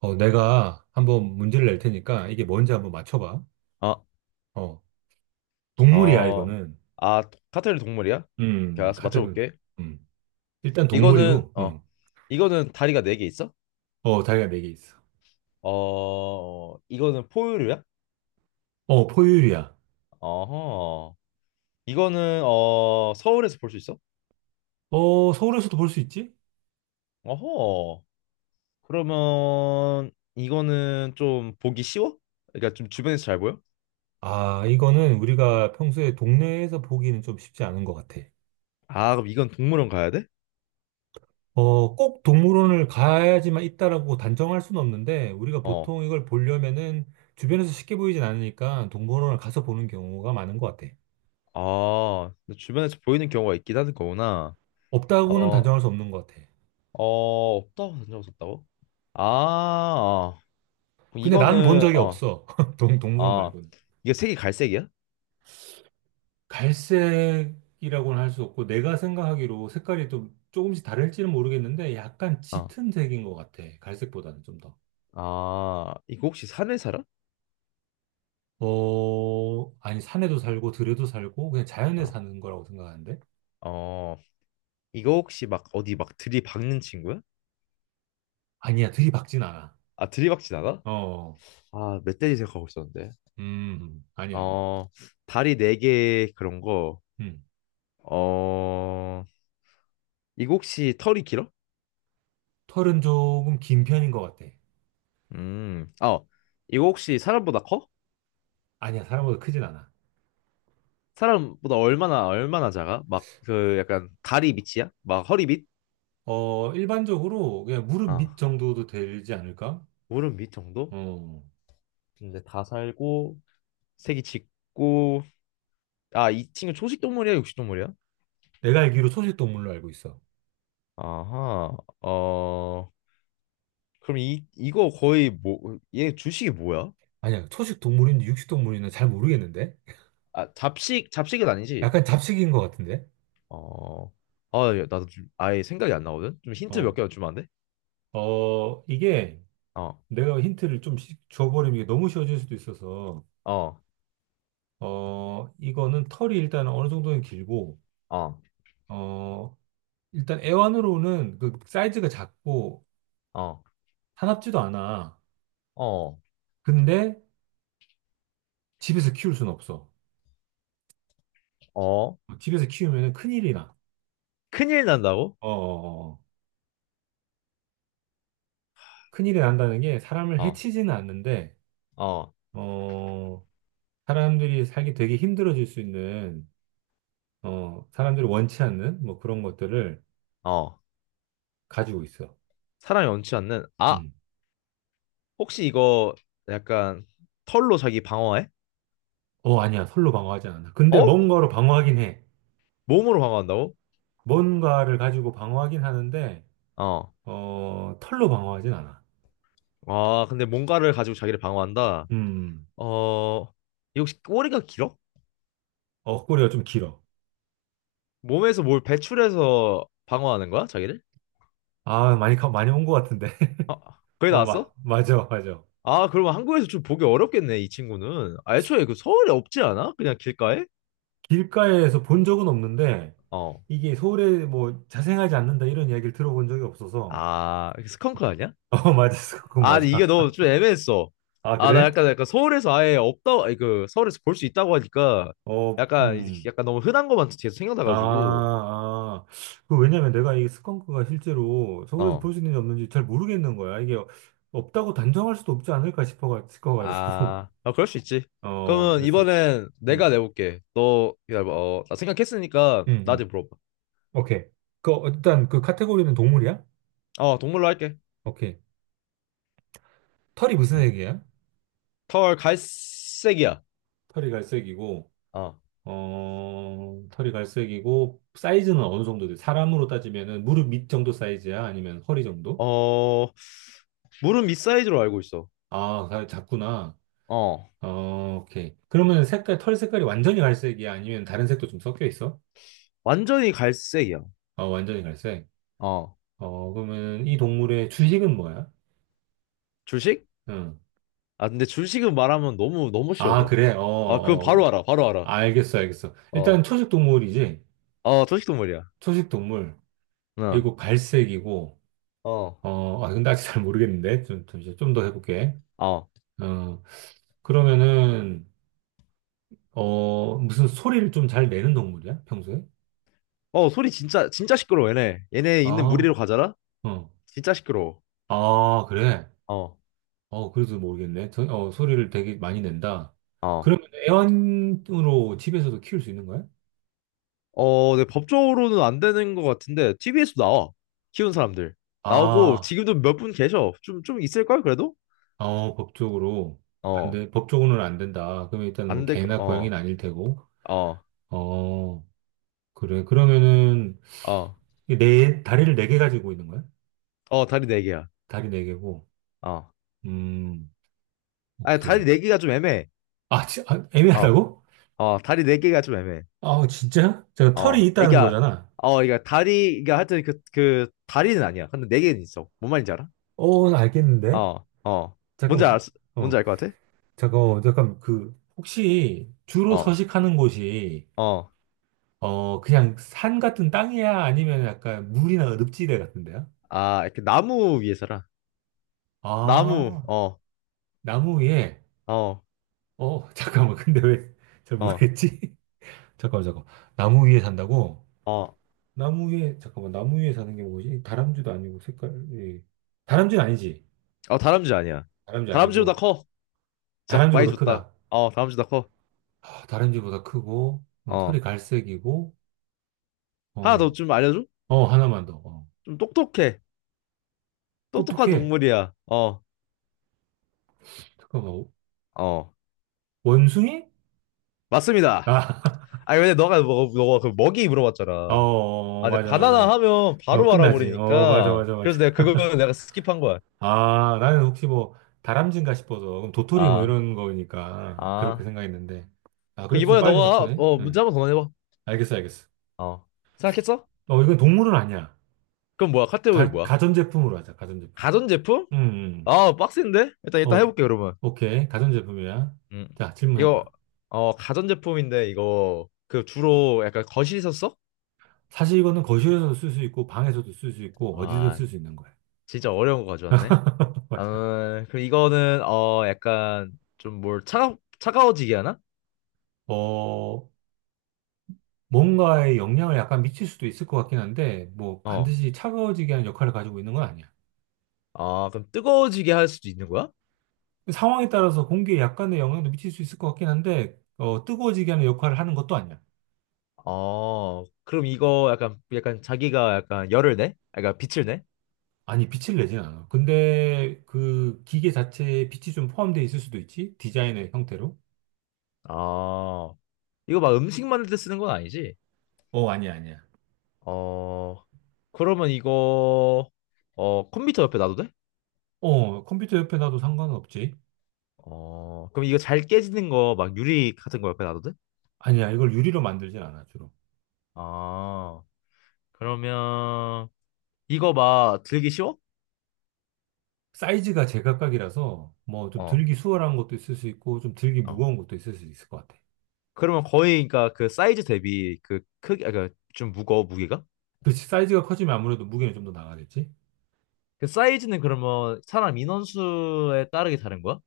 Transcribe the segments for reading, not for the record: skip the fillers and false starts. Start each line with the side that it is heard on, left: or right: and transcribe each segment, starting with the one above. right: 내가 한번 문제를 낼 테니까 이게 뭔지 한번 맞춰봐.
left: 아,
right: 어, 동물이야,
left: 어,
right: 이거는.
left: 아, 카테르 동물이야? 오케이, 알았어,
right: 카테고리.
left: 맞춰볼게.
right: 음. 일단
left: 이거는,
right: 동물이고,
left: 어, 이거는 다리가 네 개 있어?
right: 다리가 4개 있어.
left: 어, 이거는 포유류야?
right: 포유류야.
left: 어허. 이거는, 서울에서 볼 수 있어?
right: 서울에서도 볼 수 있지?
left: 어허. 그러면, 이거는 좀 보기 쉬워? 그러니까 좀 주변에서 잘 보여?
right: 아, 이거는 우리가 평소에 동네에서 보기는 좀 쉽지 않은 것 같아.
left: 아, 그럼 이건 동물원 가야 돼?
right: 꼭 동물원을 가야지만 있다라고 단정할 수는 없는데, 우리가
left: 어.
right: 보통 이걸 보려면은 주변에서 쉽게 보이진 않으니까 동물원을 가서 보는 경우가 많은 것 같아.
left: 아, 근데 주변에서 보이는 경우가 있긴 하는 거구나.
right: 없다고는
left: 어,
right: 단정할 수 없는 것 같아.
left: 어, 없다고 던져봤었다고? 아, 그럼
right: 근데 난 본
left: 이거는
right: 적이
left: 어,
right: 없어. 동물원
left: 아,
right: 말고는.
left: 이거 색이 갈색이야?
right: 갈색이라고는 할 수 없고, 내가 생각하기로 색깔이 좀 조금씩 다를지는 모르겠는데, 약간
left: 어,
right: 짙은 색인 것 같아. 갈색보다는 좀 더.
left: 아, 이거 혹시 산에 살아?
right: 아니, 산에도 살고, 들에도 살고, 그냥 자연에
left: 어,
right: 사는 거라고 생각하는데?
left: 어, 이거 혹시 막 어디 막 들이박는 친구야?
right: 아니야, 들이박진 않아.
left: 아, 들이박진 않아?
right: 어,
left: 아, 멧돼지 생각하고 있었는데.
right: 아니야, 아니야.
left: 어, 다리 네 개 그런 거.
right: 음.
left: 어, 이거 혹시 털이 길어?
right: 털은 조금 긴 편인 것 같아.
left: 아, 이거 혹시 사람보다 커?
right: 아니야, 사람보다 크진 않아.
left: 사람보다 얼마나 작아? 막 그 약간 다리 밑이야? 막 허리 밑?
right: 일반적으로 그냥 무릎
left: 어,
right: 밑 정도도 되지 않을까?
left: 무릎 밑 정도?
right: 어.
left: 근데 다 살고. 색이 짙고. 아, 이 친구 초식 동물이야, 육식 동물이야?
right: 내가 알기로 초식 동물로 알고 있어.
left: 아하. 어, 그럼 이 이거 거의 뭐 얘 주식이 뭐야?
right: 아니야, 초식 동물인지 육식 동물인지 잘 모르겠는데?
left: 아, 잡식은 아니지?
right: 약간 잡식인 것 같은데?
left: 어. 아, 야, 나도 좀 아예 생각이 안 나거든? 좀 힌트 몇
right: 어,
left: 개만 주면 안 돼?
right: 이게
left: 어.
right: 내가 힌트를 좀 줘버리면 이게 너무 쉬워질 수도 있어서,
left: 어.
right: 이거는 털이 일단 어느 정도는 길고,
left: 어.
right: 어, 일단 애완으로는 그 사이즈가 작고,
left: 어.
right: 사납지도 않아.
left: 어.
right: 근데 집에서 키울 수는 없어.
left: 어.
right: 집에서 키우면 큰일이 나.
left: 큰일 난다고?
right: 어, 어, 어. 큰일이 난다는 게 사람을
left: 어.
right: 해치지는 않는데,
left: 어.
right: 어, 사람들이 살기 되게 힘들어질 수 있는, 사람들이 원치 않는 뭐 그런 것들을
left: 어.
right: 가지고 있어.
left: 사람이 원치 않는, 아.
right: 음.
left: 혹시 이거 약간 털로 자기 방어해?
right: 어, 아니야. 솔로 방어하지 않아. 근데
left: 어?
right: 뭔가로 방어하긴 해.
left: 몸으로 방어한다고?
right: 뭔가를 가지고 방어하긴 하는데,
left: 어.
right: 털로 방어하진 않아.
left: 아, 근데 뭔가를 가지고 자기를 방어한다?
right: 음,
left: 어, 이거 혹시 꼬리가 길어?
right: 꼬리가 좀 길어.
left: 몸에서 뭘 배출해서 방어하는 거야, 자기를?
right: 아, 많이, 많이 온 것 같은데.
left: 아, 거기
right: 어, 마,
left: 나왔어?
right: 맞아, 맞아.
left: 아, 그러면 한국에서 좀 보기 어렵겠네, 이 친구는. 아, 애초에 그 서울에 없지 않아? 그냥 길가에?
right: 길가에서 본 적은 없는데,
left: 어.
right: 이게 서울에 뭐 자생하지 않는다 이런 이야기를 들어본 적이 없어서.
left: 아, 스컹크 아니야?
right: 어, 맞았어. 그건
left: 아,
right: 맞아.
left: 근데 이게 너무 좀 애매했어.
right: 아,
left: 아, 나
right: 그래?
left: 약간, 약간 서울에서 아예 없다, 아니, 그, 서울에서 볼 수 있다고 하니까
right: 어,
left: 약간, 약간 너무 흔한 것만 계속
right: 아,
left: 생각나가지고,
right: 아. 그 왜냐면 내가 이 스컹크가 실제로 서울에서 볼
left: 어.
right: 수 있는지 없는지 잘 모르겠는 거야. 이게 없다고 단정할 수도 없지 않을까 싶어가지고.
left: 아, 아, 그럴 수 있지. 그러면
right: 그랬었지.
left: 이번엔
right: 음,
left: 내가 내볼게. 너 기다려봐. 어, 나 생각했으니까
right: 음,
left: 나한테
right: 음.
left: 물어봐.
right: 오케이. 그, 일단 그 카테고리는 동물이야?
left: 어, 동물로 할게.
right: 오케이. 털이 무슨
left: 음.
right: 색이야?
left: 털 갈색이야.
right: 털이 갈색이고,
left: 어,
right: 털이 갈색이고, 사이즈는 어느 정도 돼? 사람으로 따지면은 무릎 밑 정도 사이즈야? 아니면 허리 정도?
left: 어, 물은 밑사이즈로 알고 있어.
right: 아, 다 작구나.
left: 어,
right: 오케이. 그러면 색깔, 털 색깔이 완전히 갈색이야? 아니면 다른 색도 좀 섞여 있어?
left: 완전히 갈색이야.
right: 어, 완전히 갈색.
left: 어,
right: 그러면 이 동물의 주식은 뭐야?
left: 줄식?
right: 응.
left: 아, 근데 줄식은 말하면 너무 너무
right: 아,
left: 쉬워져.
right: 그래? 어,
left: 아, 그건
right: 어.
left: 바로 알아. 바로 알아.
right: 알겠어, 알겠어. 일단
left: 어,
right: 초식 동물이지?
left: 어, 초식 동물이야.
right: 초식 동물.
left: 어,
right: 그리고 갈색이고,
left: 어,
right: 근데 아직 잘 모르겠는데. 좀, 잠시 좀더 해볼게.
left: 어,
right: 어, 그러면은, 무슨 소리를 좀 잘 내는 동물이야? 평소에?
left: 어, 소리 진짜 진짜 시끄러워. 얘네
right: 아,
left: 있는 무리로 가잖아.
right: 어.
left: 진짜 시끄러워.
right: 아, 그래.
left: 어.
right: 그래도 모르겠네. 저, 소리를 되게 많이 낸다. 음.
left: 어.
right: 그러면 애완으로 집에서도 키울 수 있는 거야?
left: 어, 네, 법적으로는 안 되는 것 같은데 TV 에서 나와. 키운 사람들. 나오고
right: 아,
left: 지금도 몇 분 계셔. 좀 있을걸 그래도?
right: 법적으로. 안
left: 어.
right: 돼. 법적으로는 안 된다. 그러면 일단 뭐
left: 안 될 거.
right: 개나 고양이는
left: 어.
right: 아닐 테고.
left: 어.
right: 어, 그래. 그러면은,
left: 어.
right: 이네 다리를 4개 가지고 있는 거야?
left: 어, 다리 네 개야.
right: 다리 네 개고.
left: 어.
right: 음,
left: 아니, 다리
right: 오케이.
left: 네 개가 좀 애매해.
right: 아,
left: 어.
right: 애매하다고?
left: 어, 다리 네 개가 좀 애매해.
right: 아, 진짜? 제가 털이
left: 어.
right: 있다는
left: 그러니까
right: 거잖아.
left: 그러니까 다리 그러니까 하여튼 그 다리는 아니야. 근데 네 개는 있어. 뭔 말인지 알아?
right: 어, 나 알겠는데?
left: 어. 어. 뭔지 알
right: 잠깐만.
left: 뭔지
right: 어.
left: 알 것 같아?
right: 잠깐, 잠깐, 그, 혹시 주로
left: 어.
right: 서식하는 곳이,
left: 어.
right: 그냥 산 같은 땅이야? 아니면 약간 물이나 늪지대 같은데요?
left: 아, 이렇게 나무 위에 살아. 나무.
right: 아,
left: 어.
right: 나무 위에,
left: 어.
right: 잠깐만, 근데 왜 잘
left: 어.
right: 모르겠지? 잠깐만, 잠깐만. 나무 위에 산다고?
left: 어,
right: 나무 위에, 잠깐만, 나무 위에 사는 게 뭐지? 다람쥐도 아니고, 색깔이. 다람쥐는 아니지.
left: 어, 다람쥐 아니야.
right: 다람쥐
left: 다람쥐보다
right: 아니고.
left: 커. 진짜 많이
right: 다람쥐보다
left: 줬다.
right: 크다.
left: 어, 다람쥐보다 커.
right: 아, 다람쥐보다 크고, 털이
left: 어.
right: 갈색이고,
left: 하나 더
right: 어,
left: 좀 알려줘?
right: 어, 하나만 더. 어.
left: 좀 똑똑해. 똑똑한
right: 똑똑해.
left: 동물이야. 어,
right: 잠깐만,
left: 어.
right: 원숭이?
left: 맞습니다.
right: 아,
left: 아니, 근데 너가, 뭐, 너가 그 먹이
right: 어,
left: 물어봤잖아.
right: 어,
left: 아, 근데
right: 맞아,
left: 바나나
right: 맞아.
left: 하면 바로
right: 끝나지. 맞아,
left: 알아버리니까.
right: 맞아, 맞아.
left: 그래서 내가 그거는 내가 스킵한 거야.
right: 아, 나는 혹시 뭐, 다람쥐인가 싶어서. 그럼 도토리 뭐
left: 아,
right: 이런 거니까. 그렇게
left: 아.
right: 생각했는데. 아,
left: 그
right: 그래도 좀
left: 이번에
right: 빨리
left: 너가,
right: 맞춰네.
left: 문제
right: 응.
left: 한번 더 내봐.
right: 알겠어, 알겠어.
left: 어. 생각했어?
right: 이건 동물은 아니야.
left: 그럼 뭐야? 카테고리
right: 가,
left: 뭐야?
right: 가전제품으로 하자, 가전제품.
left: 가전제품?
right: 음, 음.
left: 아, 빡센데? 일단
right: 어,
left: 해볼게, 그러면.
right: 오케이. 가전제품이야.
left: 음.
right: 자,
left: 이거
right: 질문해봐.
left: 가전제품인데, 이거 그 주로 약간 거실에서 써?
right: 사실 이거는 거실에서도 쓸 수 있고, 방에서도 쓸 수 있고, 어디든
left: 아,
right: 쓸 수 있는 거야.
left: 진짜 어려운 거 가져왔네.
right: 맞아.
left: 아, 그럼 이거는 약간 좀 뭘 차가워지게 하나?
right: 어, 뭔가에 영향을 약간 미칠 수도 있을 것 같긴 한데, 뭐
left: 어.
right: 반드시 차가워지게 하는 역할을 가지고 있는 건 아니야.
left: 아, 그럼 뜨거워지게 할 수도 있는 거야?
right: 상황에 따라서 공기에 약간의 영향도 미칠 수 있을 것 같긴 한데, 뜨거워지게 하는 역할을 하는 것도 아니야.
left: 어, 그럼 이거 약간 자기가 약간 열을 내? 약간 빛을 내?
right: 아니, 빛을 내진 않아. 근데 그 기계 자체에 빛이 좀 포함되어 있을 수도 있지? 디자인의 형태로?
left: 아, 이거 막 음식 만들 때 쓰는 건 아니지?
right: 어, 아니야, 아니야.
left: 어, 그러면 이거 컴퓨터 옆에 놔도 돼?
right: 어, 컴퓨터 옆에 놔도 상관은 없지.
left: 어, 그럼 이거 잘 깨지는 거 막 유리 같은 거 옆에 놔도 돼?
right: 아니야, 이걸 유리로 만들진 않아, 주로.
left: 아, 그러면 이거 막 들기 쉬워?
right: 사이즈가 제각각이라서, 뭐, 좀
left: 어,
right: 들기 수월한 것도 있을 수 있고, 좀 들기
left: 어.
right: 무거운 것도 있을 수 있을 것 같아.
left: 그러면 거의 그러니까 그 사이즈 대비 그 크기, 아, 그좀 무거워, 무게가?
right: 그렇지, 사이즈가 커지면 아무래도 무게는 좀 더 나가겠지?
left: 그 사이즈는 그러면 사람 인원수에 따르게 다른 거야?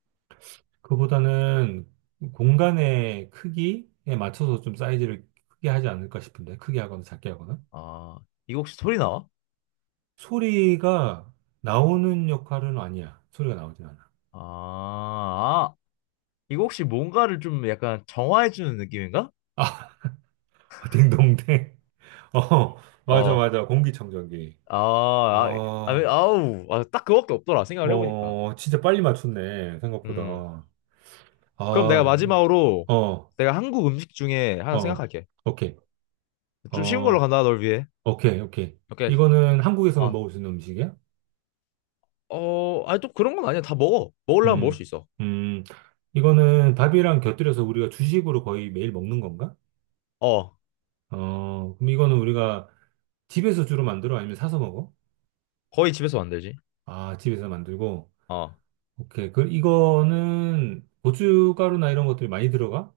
right: 그보다는 공간의 크기에 맞춰서 좀 사이즈를 크게 하지 않을까 싶은데, 크게 하거나 작게 하거나.
left: 아, 이거 혹시 소리 나와?
right: 소리가 나오는 역할은 아니야. 소리가 나오진 않아.
left: 아, 아, 이거 혹시 뭔가를 좀 약간 정화해주는 느낌인가?
right: 아, 딩동댕. 어, 맞아,
left: 어,
right: 맞아. 공기청정기.
left: 아, 아, 아,
right: 아,
left: 아우, 아, 딱 그거밖에 없더라, 생각을 해보니까.
right: 진짜 빨리 맞췄네.
left: 음.
right: 생각보다.
left: 그럼 내가
right: 아,
left: 마지막으로
right: 어,
left: 내가 한국 음식 중에 하나
right: 어,
left: 생각할게.
right: 오케이.
left: 좀 쉬운 걸로
right: 어,
left: 간다, 널 위해.
right: 오케이, 오케이.
left: 오케이.
right: 이거는 한국에서만
left: 아,
right: 먹을 수 있는 음식이야?
left: 아니 또 그런 건 아니야. 다 먹어. 먹으려면 먹을
right: 음,
left: 수 있어.
right: 음, 이거는 밥이랑 곁들여서 우리가 주식으로 거의 매일 먹는 건가?
left: 어,
right: 그럼 이거는 우리가 집에서 주로 만들어? 아니면 사서 먹어?
left: 거의 집에서 만들지.
right: 아, 집에서 만들고.
left: 어,
right: 오케이. 그, 이거는 고춧가루나 이런 것들이 많이 들어가?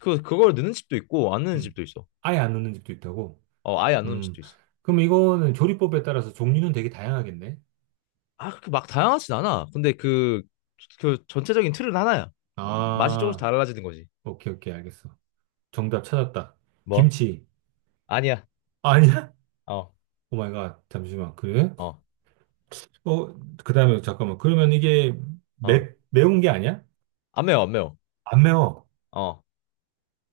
left: 그걸 넣는 집도 있고 안 넣는
right: 음,
left: 집도 있어.
right: 아예 안 넣는 집도 있다고?
left: 어, 아예 안 넣는
right: 음,
left: 집도 있어.
right: 그럼 이거는 조리법에 따라서 종류는 되게 다양하겠네? 음.
left: 아, 그렇게 막 다양하진 않아. 근데 그 전체적인 틀은 하나야. 맛이 조금씩
right: 아,
left: 달라지는 거지.
right: 오케이, 오케이, 알겠어. 정답 찾았다.
left: 뭐?
right: 김치.
left: 아니야.
right: 아, 아니야?
left: 어,
right: 오 마이 갓, 잠시만. 그래?
left: 어,
right: 어, 그 다음에 잠깐만. 그러면 이게 매,
left: 어.
right: 매운 게 아니야?
left: 안 매워, 안 매워.
right: 안 매워.
left: 어,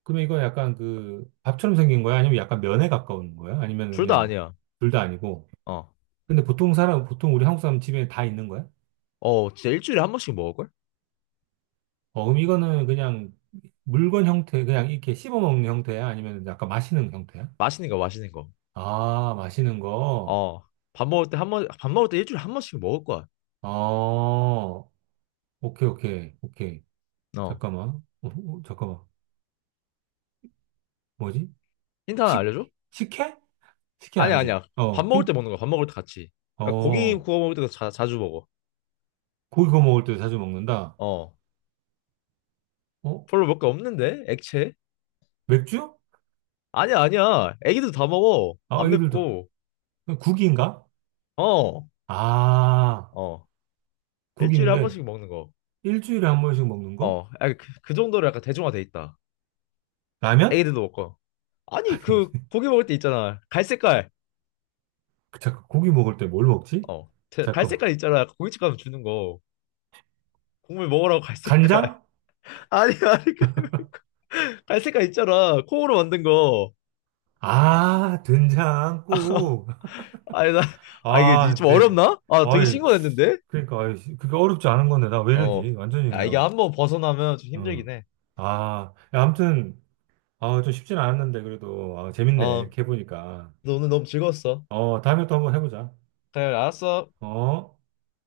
right: 그러면 이건 약간 그 밥처럼 생긴 거야? 아니면 약간 면에 가까운 거야? 아니면
left: 둘 다
right: 그냥
left: 아니야.
right: 둘 다 아니고.
left: 어,
right: 근데 보통 우리 한국 사람 집에 다 있는 거야?
left: 어, 진짜 일주일에 한 번씩 먹을걸?
right: 그럼 이거는 그냥 물건 형태, 그냥 이렇게 씹어 먹는 형태야? 아니면 약간 마시는 형태야?
left: 맛있는 거, 맛있는 거.
right: 아, 마시는 거.
left: 어, 밥 먹을 때 일주일에 한 번씩 먹을 거야.
right: 어, 오케이, 오케이, 오케이.
left: 어,
right: 잠깐만. 잠깐만. 뭐지?
left: 힌트 하나
right: 식,
left: 알려줘?
right: 식혜? 식혜
left: 아니야,
right: 아니지.
left: 아니야. 밥
right: 어,
left: 먹을 때
right: 힌트.
left: 먹는 거야. 밥 먹을 때 같이. 그러니까 고기
right: 어,
left: 구워 먹을 때도 자주 먹어.
right: 고기 구워 먹을 때 자주 먹는다.
left: 어,
right: 어?
left: 별로 먹을 게 없는데? 액체?
right: 맥주?
left: 아니야, 아니야. 애기도 다 먹어.
right: 아,
left: 안
right: 아기들도.
left: 맵고.
right: 국인가?
left: 어,
right: 아,
left: 어. 일주일에 한
right: 국인데
left: 번씩 먹는 거.
right: 일주일에 1번씩 먹는 거?
left: 어, 아, 그 정도로 약간 대중화돼 있다.
right: 라면?
left: 애기들도 먹고. 아니, 그 고기 먹을 때 있잖아. 갈색깔.
right: 잠깐, 고기 먹을 때 뭘 먹지?
left: 어,
right: 잠깐만.
left: 갈색깔 있잖아. 고깃집 가면 주는 거. 국물 먹으라고 갈색깔.
right: 간장?
left: 아니, 아니. 그 갈색깔 있잖아. 콩으로 만든 거.
right: 아, 된장국.
left: 아니, 나. 아, 이게
right: 아,
left: 좀
right: 네네.
left: 어렵나? 아, 되게
right: 아이,
left: 신선했는데?
right: 그러니까, 아이, 그게 어렵지 않은 건데, 나 왜
left: 어.
right: 이러지? 완전히
left: 아, 이게
right: 그냥,
left: 한번 벗어나면 좀
right: 응.
left: 힘들긴 해.
right: 아, 야, 아무튼, 아, 좀 쉽진 않았는데, 그래도, 아, 재밌네.
left: 어.
right: 이렇게 해보니까.
left: 너 오늘 너무 즐거웠어.
right: 다음에 또 한번 해보자.
left: 그래, 알았어.
right: 어?